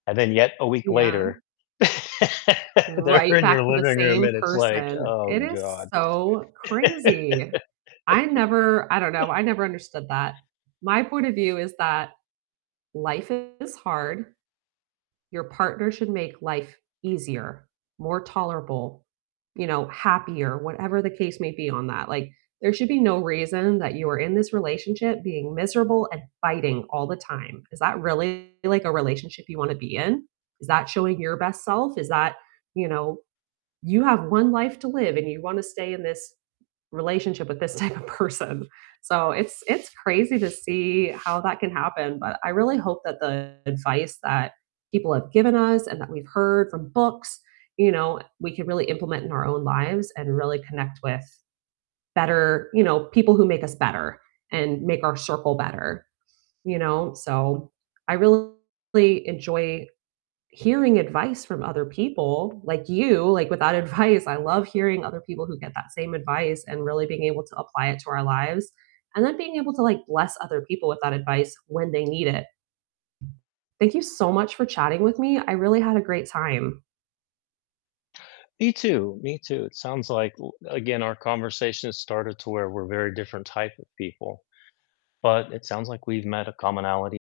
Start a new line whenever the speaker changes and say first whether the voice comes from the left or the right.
left: And then, yet, a week
right: Yeah.
left: later, they're
right: Right
left: in
right: back
left: your
right: to the
left: living room,
right: same
left: and it's like,
right: person.
left: "Oh,
right: It is
left: god."
right: so crazy. I never I don't know, I never understood that. My point of view is that life is hard, your partner should make life easier, more tolerable, you know, happier, whatever the case may be on that, like, there should be no reason that you are in this relationship being miserable and fighting all the time. Is that really, like, a relationship you wanna be in? Is that showing your best self? Is that, you know you have 1 life to live, and you wanna stay in this relationship with this type of person. So it's it's crazy to see how that can happen, but I really hope that the advice that people have given us and that we've heard from books, you know, we can really implement in our own lives and really connect with better you know, people who make us better, and make our circle better, you know, so I really enjoy hearing advice from other people, like you, like, with that advice, I love hearing other people who get that same advice and really being able to apply it to our lives, and then being able to, like, bless other people with that advice when they need it. Thank you so much for chatting with me, I really had a great time.
left: Me too, me too, it sounds like w again, our conversation started to where we're very different type of people, but it sounds like we've met a commonality.